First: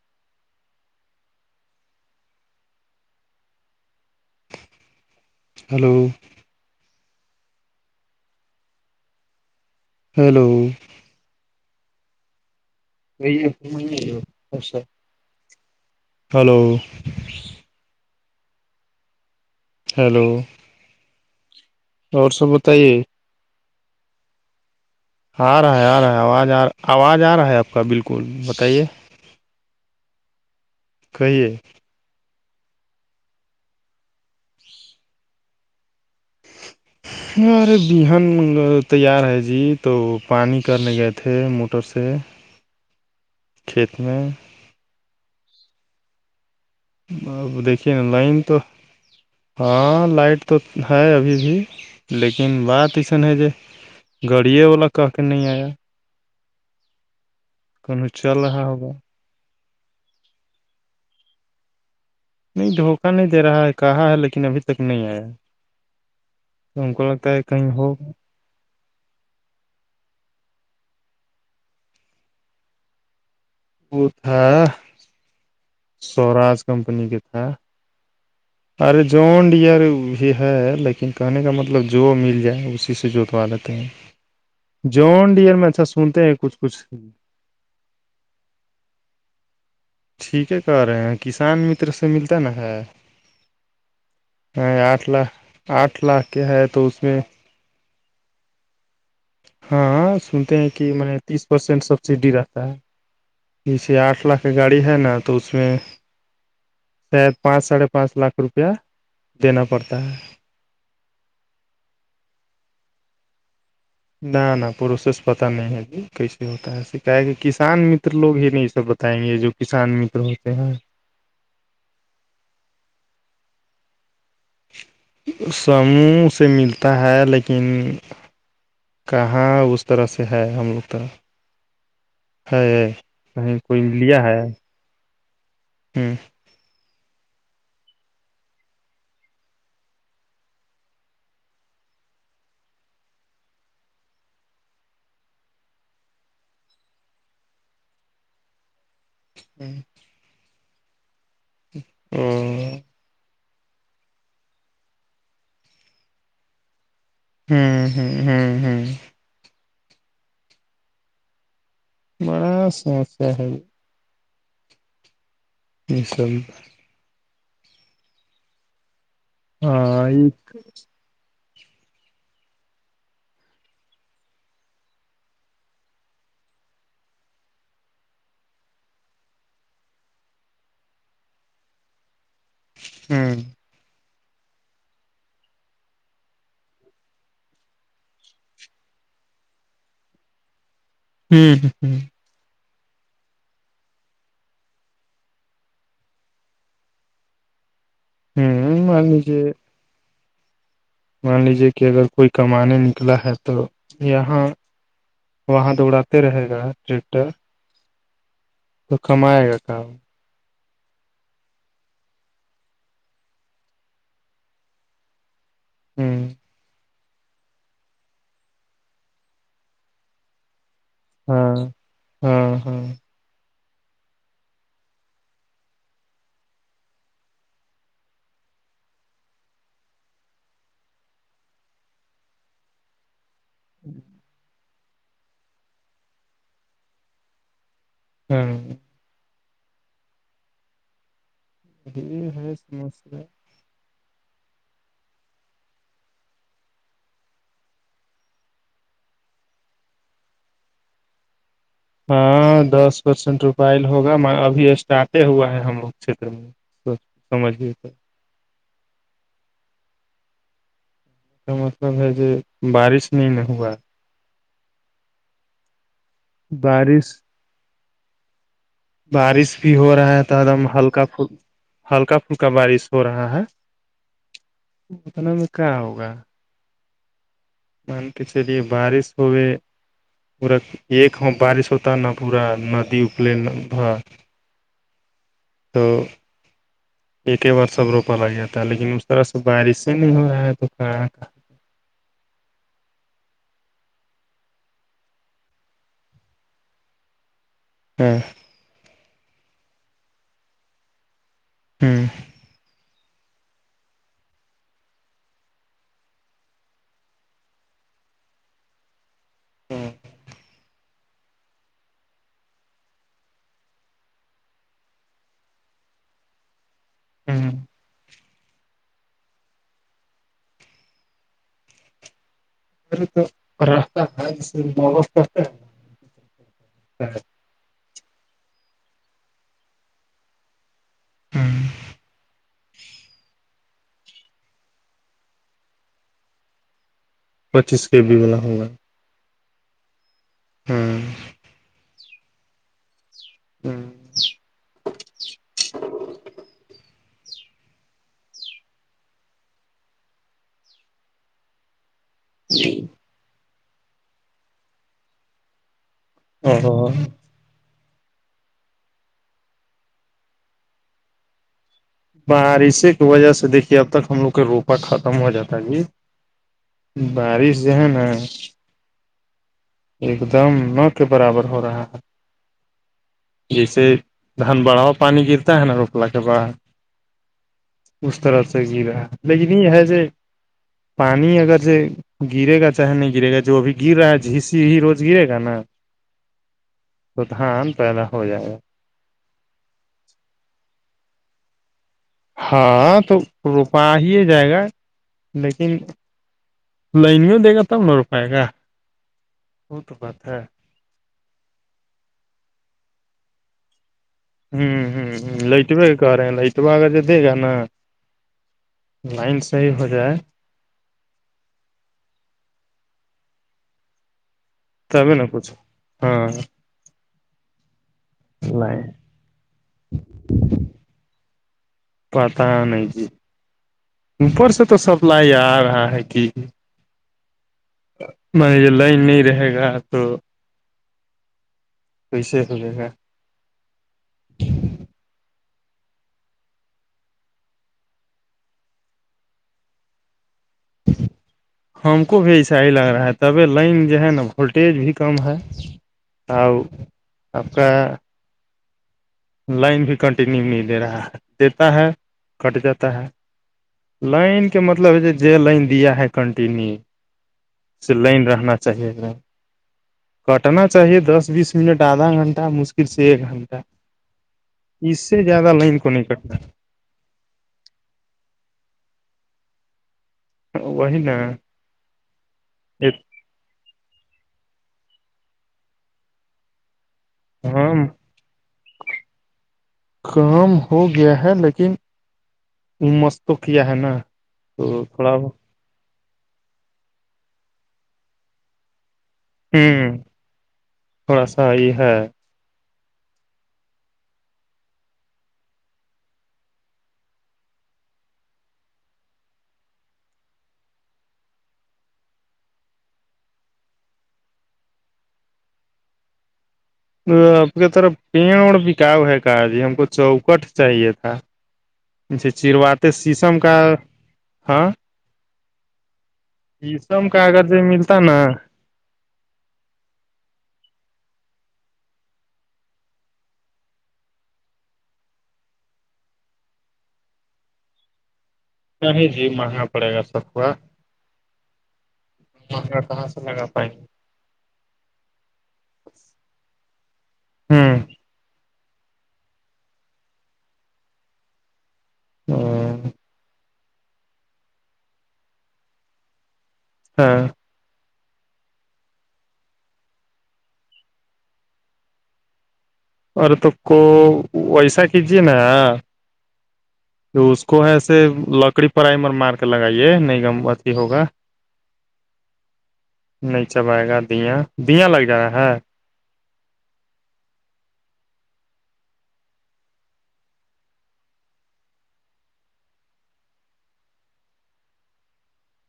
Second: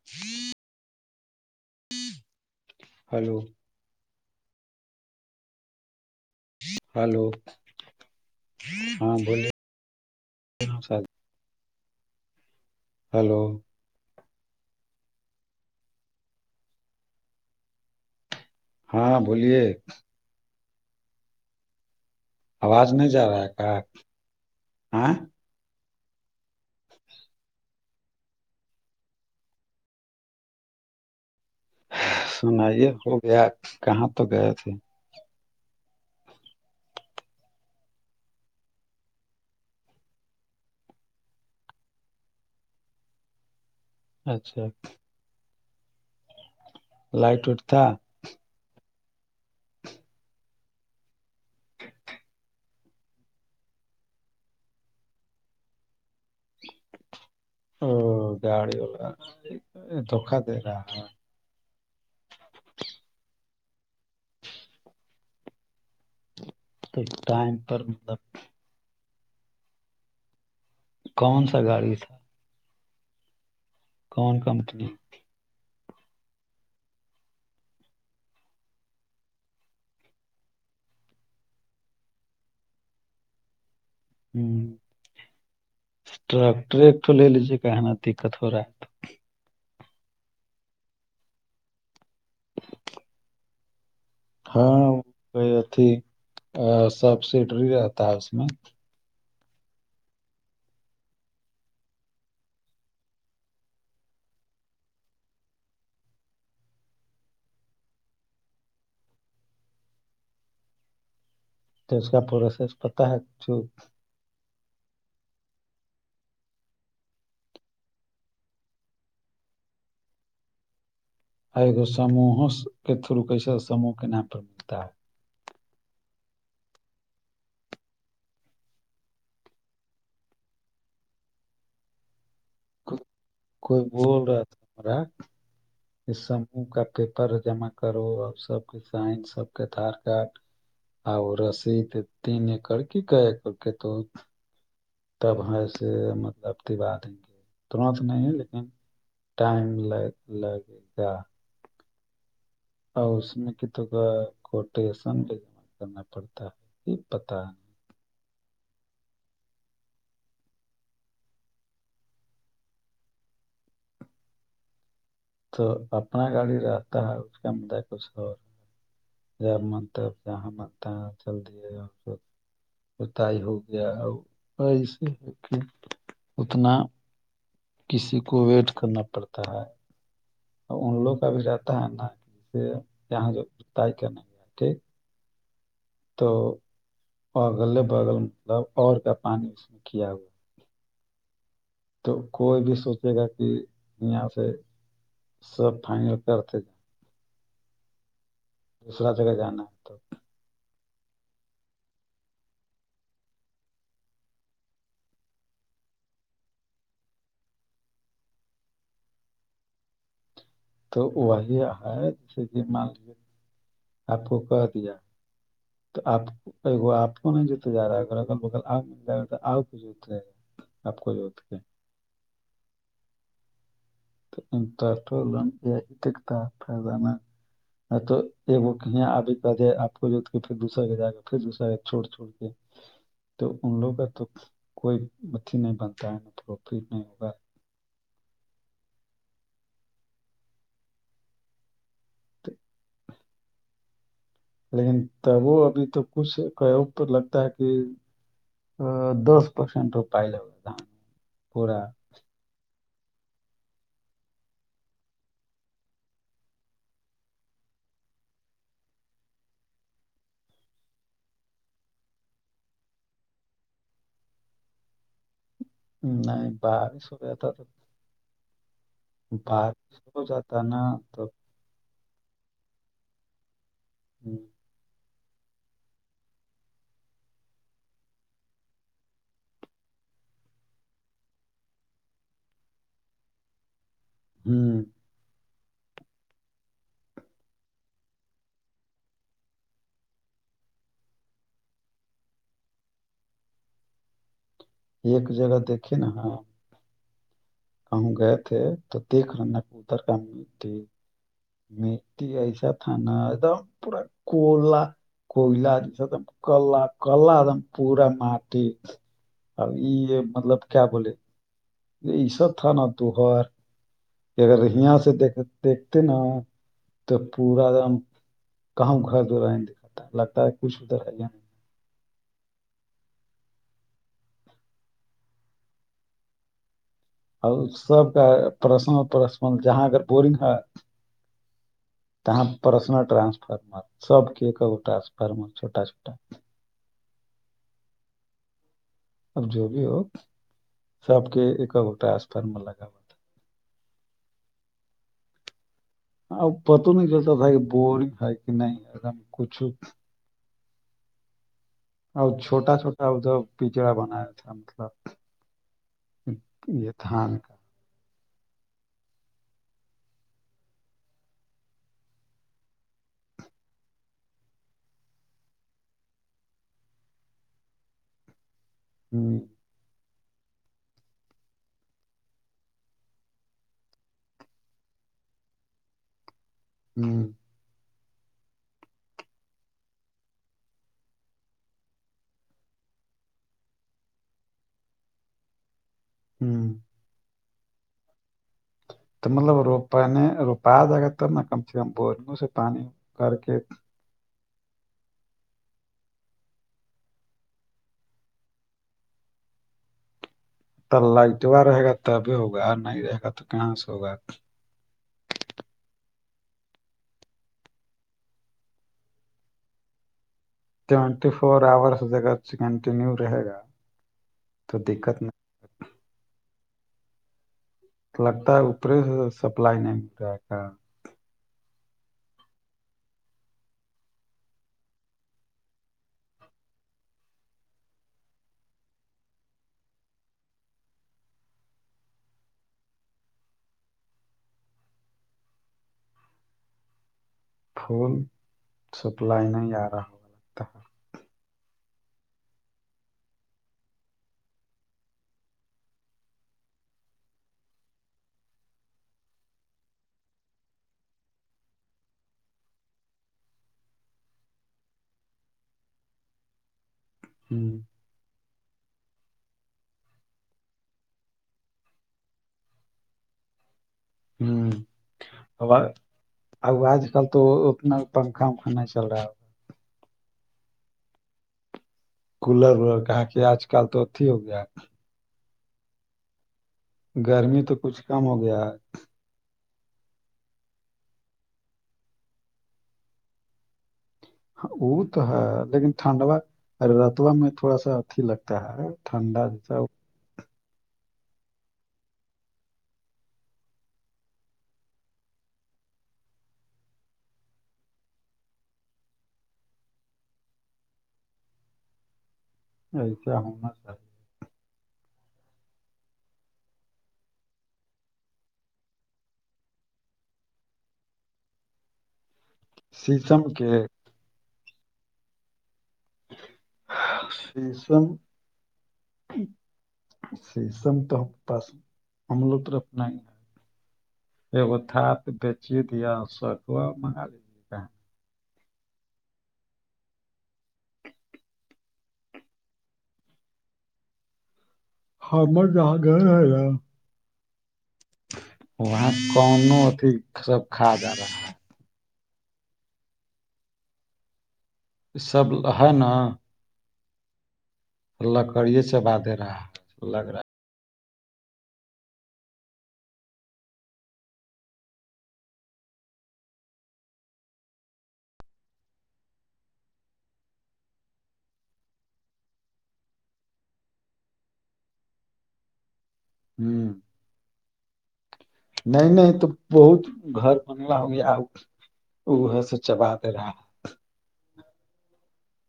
[inaudible] hello hello hello ہاں بو لئے ہیلو ہلو ہلو ہاں بولیے ہیلو اور سب بتائیے آواز نہیں جا رہا ہے کہ آئ آ رہا ہے آ رہا ہے آواز آ آواز آ رہا ہے آپ کا بالکل بتائیے کہیے سنائیے ہو گیا کہاں تو گئے تھے [inaudible] ارے بہن تیار ہے جی تو پانی کرنے گئے تھے موٹر سے کھیت میں اچھا لائٹ اب وٹ تھا دیکھیے نا لائن تو ہاں لائٹ تو ہے ابھی ج لیکن بات ایسن ہے ج گاڑیے والا کہ کے نہیں آیا ا کہیں چل رہا گاڑی ہوگا والا دھوکا دے رہا ہ نہیں دھوکہ نہیں دے رہا ہے کہا ہے لیکن ابھی تک نہیں آیا تو انکو لگتا ہے ٹائم کہی پر ہو مطلب کون سا گاڑی تھا وہ کون تھا کمپنی سوراج کمپنی کے تھا [inaudible] ارے جوان ڈئر بھی ہے لیکن کہنے کا مطلب جو مل جائے اسی سے جوتوا لیتے ہیں ہوں جوان ڈئر میں اچھا سنتے ہیں کچھ کچھ یے کہنا دقت ہو رہا ہے ٹھیک ہے کر رہے ہیں کسان متر سے ملتا نا ہے ہ ہاں آٹھ لاکھ کوئی آٹھ لاکھ کیا ہے تو اس میں ری رہتا ہے اس میں ہاں سنتے ہیں کہ میں تیس پرسینٹ سبسڈی رہتا ہے جیسے آٹھ لاکھ کی گاڑی ہے نا تو اس میں شاید پانچ ساڑھے پانچ لاکھ روپیہ دینا پڑتا ہے تو اس کا پورسی کرتا ہے چو نہ نہ پروسیس پتا نہیں ہے جی کیسے ہوتا ہے سکا کہ کسان متر لوگ ہی نہیں سب بتائیں گے یہ جو کسان متر ہوتے ہیں ایگو سموہ کے تھرو کیسے سوہ کے نام پر ملتا ہے سموہ سے ملتا ہے لیکن کہاں اس طرح سے ہے ہم لوگ طرح ہے کہیں کوئی لیا ہے ہ کا پیپر جمع کرو اور سب کے سائن سب کے آدھار کارڈ آ رسی تین ایک کڑکی کائے کرڑک تو تب ایسے مطلب دبا دیں گے ترت نہیں ہے لیکن ٹائم لگ لگے گا ہوں اور اس میں کتوں کا کوٹیشن بھیم کرنا پڑتا ہے کہ پتا ہاں ہاں ہاں ہاں بڑا سمسیا ہے تو یہ اپنا سب گالی رکھتا ہے اس کم کچھ اور جب ہاں منتےب ہوں جہاں بنتا ہے چل دیے گا بتائی ہو گیا ایسے ہے کہ اتنا کسی کو ویٹ کرنا پڑتا ہے ان لوگ کا بھی رہتا ہے نا جسے یہاں ہوں جوائی کرنےیا ٹھیک تو اگل بغل مطلب اور کا پانی اس میں کیا ہوا ہوں ہ ہ تو کوئی بھی سوچے گا کہ یہاں سے سر فائنل کرتے تھ ہ مان دوسرا جگا لیجیے جانا تو مان لیجے کہ اگر کوئی کمانے نکلا ہے تو یہاں وہاں تو اڑاتے رہے گا ٹریکٹر تو کماائے گا کام تو وہی ہے جیسے کہ مان لیے آپ کو کہ دیا تو آپ ہوں آپ کو نہیں جتے جا رہا ہےگر ال بکل آ مل جائے گا تو آ کچھت رہے ہے ہاں ہوں ہوں انٹٹولن یہیاتا فائدان ہ تو ایک وہ یہ آب د آ کو جوت کےھر دوسرا کے جا پھر دوسرا چھوڑ چھوڑ تے [unintelligible] تو ان لوگوں کا تو کوئی اھی نہیں بنتا ہے پروفٹ نہیں ہوگا ہوں یہ ہے سمجے لیکن ت وہ ابھی تو کچھ لگتا ہے کہ ا دس پرسینٹ پائے لگا پورا ہاں دس پرسینٹ روپل ہوگا ابھی اسٹارٹے ہوا ہے ہم لوگ چھیر میں تو سمجھھی گے سر اس کا مطلب ہے کہ بارش نہیں نہ ہوا نہیں بار س بارش سبے آتا بارش بھی ہو رہا ہے تو ایک دم ہلکا ہلکا پھلکا بارش ہو رہا ہے جی اتنے میں کیا ہوگا مان کے چلیے بارش ہوئے پورا ایک بارش ہوتا نہ پورا ندی اکل ہوں تو ایک ہی بار سب روپا ل گیا تھا ہے لیکن اس طرح سے بارش ہی نہیں ہو رہا ہے تو کہ کا ایک جگہ دیکھی نا ہ کہوں ہاں گئے تھے تو دیکھ رہے ن ادھر کا مٹی ہوں مٹی ایسا تھانا د پورا کولا کوئلا نہیں سدم کلا کلا دم پورور م اب یہ یہ مطلب کیا بولے یہ ای سب تھا نا توہر کہ اگر یہاں سے دیکھ دیکھتے نا تو پورا دم کہاں گھر دور نہیں دکھاتا ہے لگتا ہے کچھ ادھر ہے یا نہیں تو رہتا ہے ج اور سب کا پرسنل پرس جہاں اگر بورنگ ہے ہے ت پرسنل رانسفر مر سب کے ایکگٹاس پر میں چھوٹا چھوٹا پچیس کے بی میں نہ ہوںگا اب جو بھی ہو سب کے ایک اور گٹسپرم لگا ہوا ہوں آ پت نہیں ج تھا کہ بور ہے کہ نہیں کچھو اور چھوٹا چھوٹا ا جو پچڑا بنایا تھا مطلب او یہتان بارشے کی وجہ سے دیکھیے اب تک ہم لوگ کا روپا ختم ہو جاتا ہے جی بارش جو ہے نا ہ ایک دم ن کے برابر ہو رہا ہے جیسے دان بڑا ہوا پانی گرتا ہے نا روپلا کے بڑا ہوں اس طرف سے گرا لیکن یہ ہے جو پانی اگر سے گرے گا چاہے نہیں گرے گا جو ابھی گر رہا ہے جسی ہی روز گرے گا نا ہوں توتحاں عام پیدا ہو جائے گا تو مطلب روپ نے روپا جگا ت کم چیپور ہاں تو روپا ہی جائے گا لیکن لائن میں دے گا تب نہ ر پائے گا وہ تو بات ہے ت للہ جا رہے گا تب ہوگا نہیں رہے گا تو کہاں سے ہوگا ہوں ہوں لائٹوے کہ رہے ہیں لائٹوہ آگر جو دے گا نا لائن صحیح ہو جائے ٹوینٹی فور آورس جگہ کنٹینیو رہے گا ت میں نہ پوچو ہاں لگتا ہے نہیں اوپرے سے سپلائی نہیں ہو رہا ہے کا پتا نہیں جی اوپر سے تو سپلائی آ رہا ہے کہ جی مان یہ لائن نہیں رہے گا تو کییسے ہو جے گا پھول سپلائی نہیں آ رہا ہوا لگتا ہے ہم کو بھی ایسا ہی لگ رہا ہے تبھی لائن جو ہے نا وولٹیج بھی کم ہے آؤ آپ کا لائن بھی کنٹینیو نہیں لے رہا ہے دیتا ہے کٹ جاتا ہے لائن کے مطلب ہے جو لائن دیا ہے کنٹینیو ہوں سے لائن رہنا چاہیے ایک کٹنا چاہیے دس بیس منٹ آدھا گھنٹہ مشکل سے ایک گھنٹہ اس سے زیادہ لائن کو نہیں کٹتا اب آج کل تو اتنا پنکھا ونکھا نہیں چل رہا وہی ن کولر ولر کہاں کی آج کل تو اتھی ہو گیا ہے گرمی تو کام کچھ کم ہو گیا کام ہو گیا ہے لیکن مس تو کیا ہے نا وہ تو ہے لیکن ٹھنڈوا رتبا میں تھوڑا سا اھی لگتا ہے ہوں تھوڑا سا یہ ہے ایسا ہونا چاہیے [unintelligible] آپ کی طرف پیڑ اور بکاؤ ہے کہ جی ہم کو چوکٹ چاہیے تھا [inaudible] جچھے چیروات شیشم کا ہاں شیشم کا اگر جو ملتا فیشم نا [unintelligible] سی سم تو ہم پاس ہم لوگ تور اپنا ہی ہے ایگو تھات بیچی دیا سکوا منگا لی نہیں جی مہنگا پڑے گا سبا مہنگا کہاں سے لگا پائیں گے [unintelligible] ہمر جہاں گھر ہے نا [unintelligible] گے وہاں کون اتیھی سب کھا جا رہا ہے [unintelligible] ہوں سب ہے نا ہاں [unintelligible] اللہ کریے چبا دے رہا ہے لگ رہا ارے تو کو ویسا کیجیے نا تو اس کو ایسے لکڑی پر آئیمر مار کے لگائیے نہیںم اتی ہوگا [inaudible] [inaudible] نہیں چب آائے گا دیا دیا لگ جا ہے ہوں [unintelligible] نہیں نہیں تو بہت گھر بنوا ہویا وہ س چبا دے رہا ہے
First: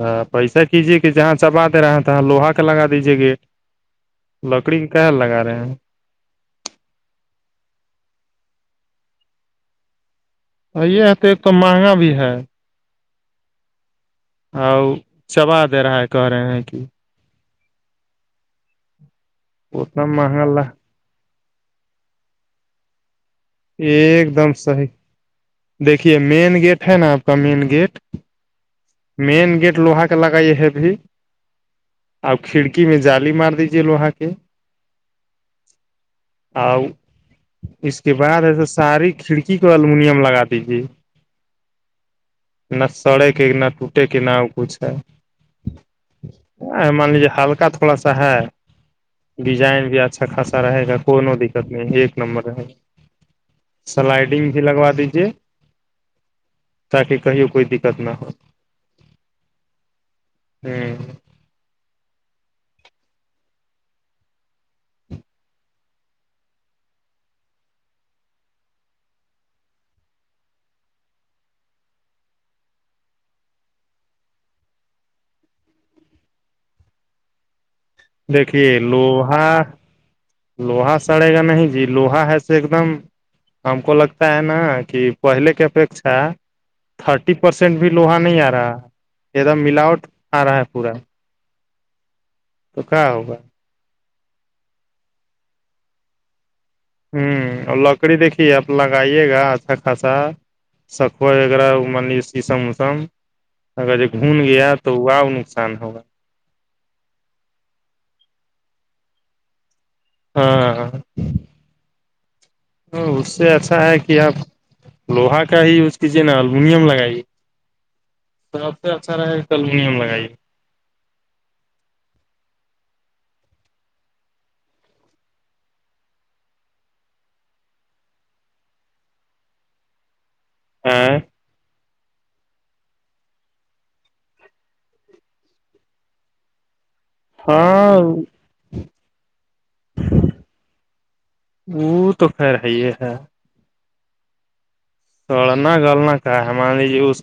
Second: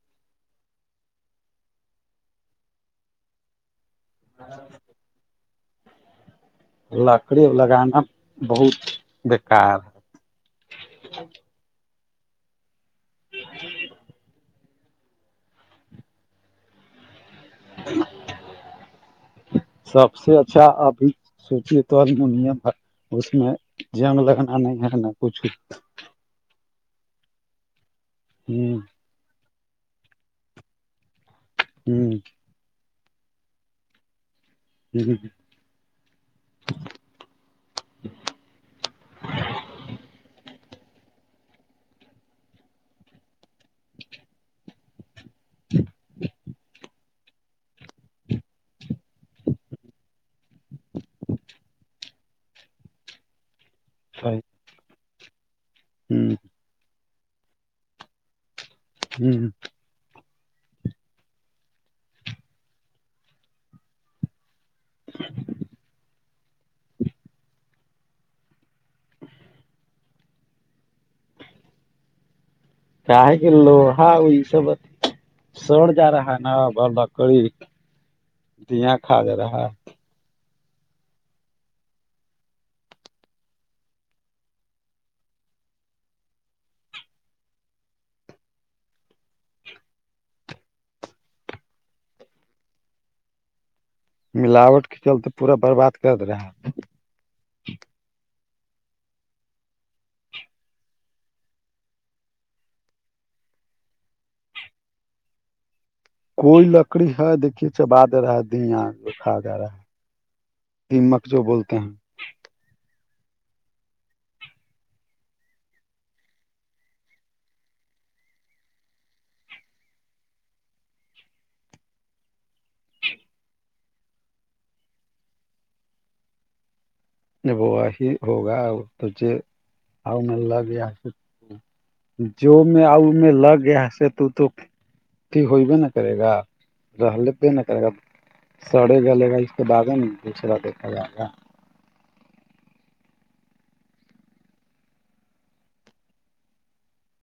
ہ پیسہ کیجیے کہ جہاں چبا دے رہے ہیں توہاں لوہا کے لگا دیجیے گیٹ لکڑی کیار لگا رہے ہیں لکڑی لگانا بہت بیکار ہے یہ ہے تو ایک توم مہنگا بھی ہے جی ج [unintelligible] اور چبا دے رہا ہے کہہ رہے ہیں کہ اتنا سب سے مہنگا لا اچھا ابھی سوچے تود م اس میں جان ایک دم لگنا نہیں صحیح ہےگنا کچھ دیکھیے مین گیٹ ہے نا آپ کا مین گیٹ ہوں [unintelligible] مین گیٹ لوہا کے لگائی ہے ا بھیھی ہوں [unintelligible] کھڑکی میں جالی مار دیجیے لوہا کے جی ج ج [inaudible] آ [unintelligible] اس کے بعد ایسا ساری کھڑکی کو الومنیم لگا دیجیے نہ سڑے کے نہ [unintelligible] ٹوٹے کے نام کچھ ہے ا مان لیجیے ہلکا تھوڑا سا ہے ڈیزائن بھی اچھا خاصا رہے گا کو دقت نہیں ایک نمبر رہے گا سلائڈنگ بھی لگوا دیجے ہوں [inaudible] تاکہ کہیوں کوئی دقت نہ ہو ہوں ہوں [inaudible] کیا ہے گ لو ہا وہئی سبت سوڑ ج رہا ہے نا بول نکلی دیکھیے لوہا لوہا سڑے گا نہیں جی لوہا ہےسے ایک دم ہم کو لگتا ہے نا کہ پہلے کے اپیکھا تھرٹی پرسینٹ بھی لوہا نہیں آ رہا ہے ایک دم ملاوٹ آ رہا ہے پورا تو کہ ہوگا ملاوٹ کے چلتے پورا برباد کرد رہا ہے ہوں اور لکڑی دیکھیے آپ لگائیے گا اچھا خاصا سکو ایکرا مان لیے شیشم اسم اگر ج گھن گیا تو واؤ نقصان ہوگا کوئی لکڑی ہے دیکھیے چبا د رہا ہے دکھا جا رہا ہے ہاں ہاں جو بولتا ہیں اس سے ایسا ہے کہ آپ لوہا کا ہییوز کیجیے نا المونیم لگائیے سب سے اچھا رہ گا الومینم لگائیے وہ ہی ہوگا تو آؤ ملہ بھی ہاں جو میں آؤ میں لگ گیا سے تو تو ہوئی بھی نہ کرے گا رہ لیتے ن کرے گا ہاں سڑے جلے گا اس کے بعد ہی نا دوسرا دیکھا جائے گا وہ تو خیر ہے یہ ہے توڑنا گولنا کا ہے ہم جی اس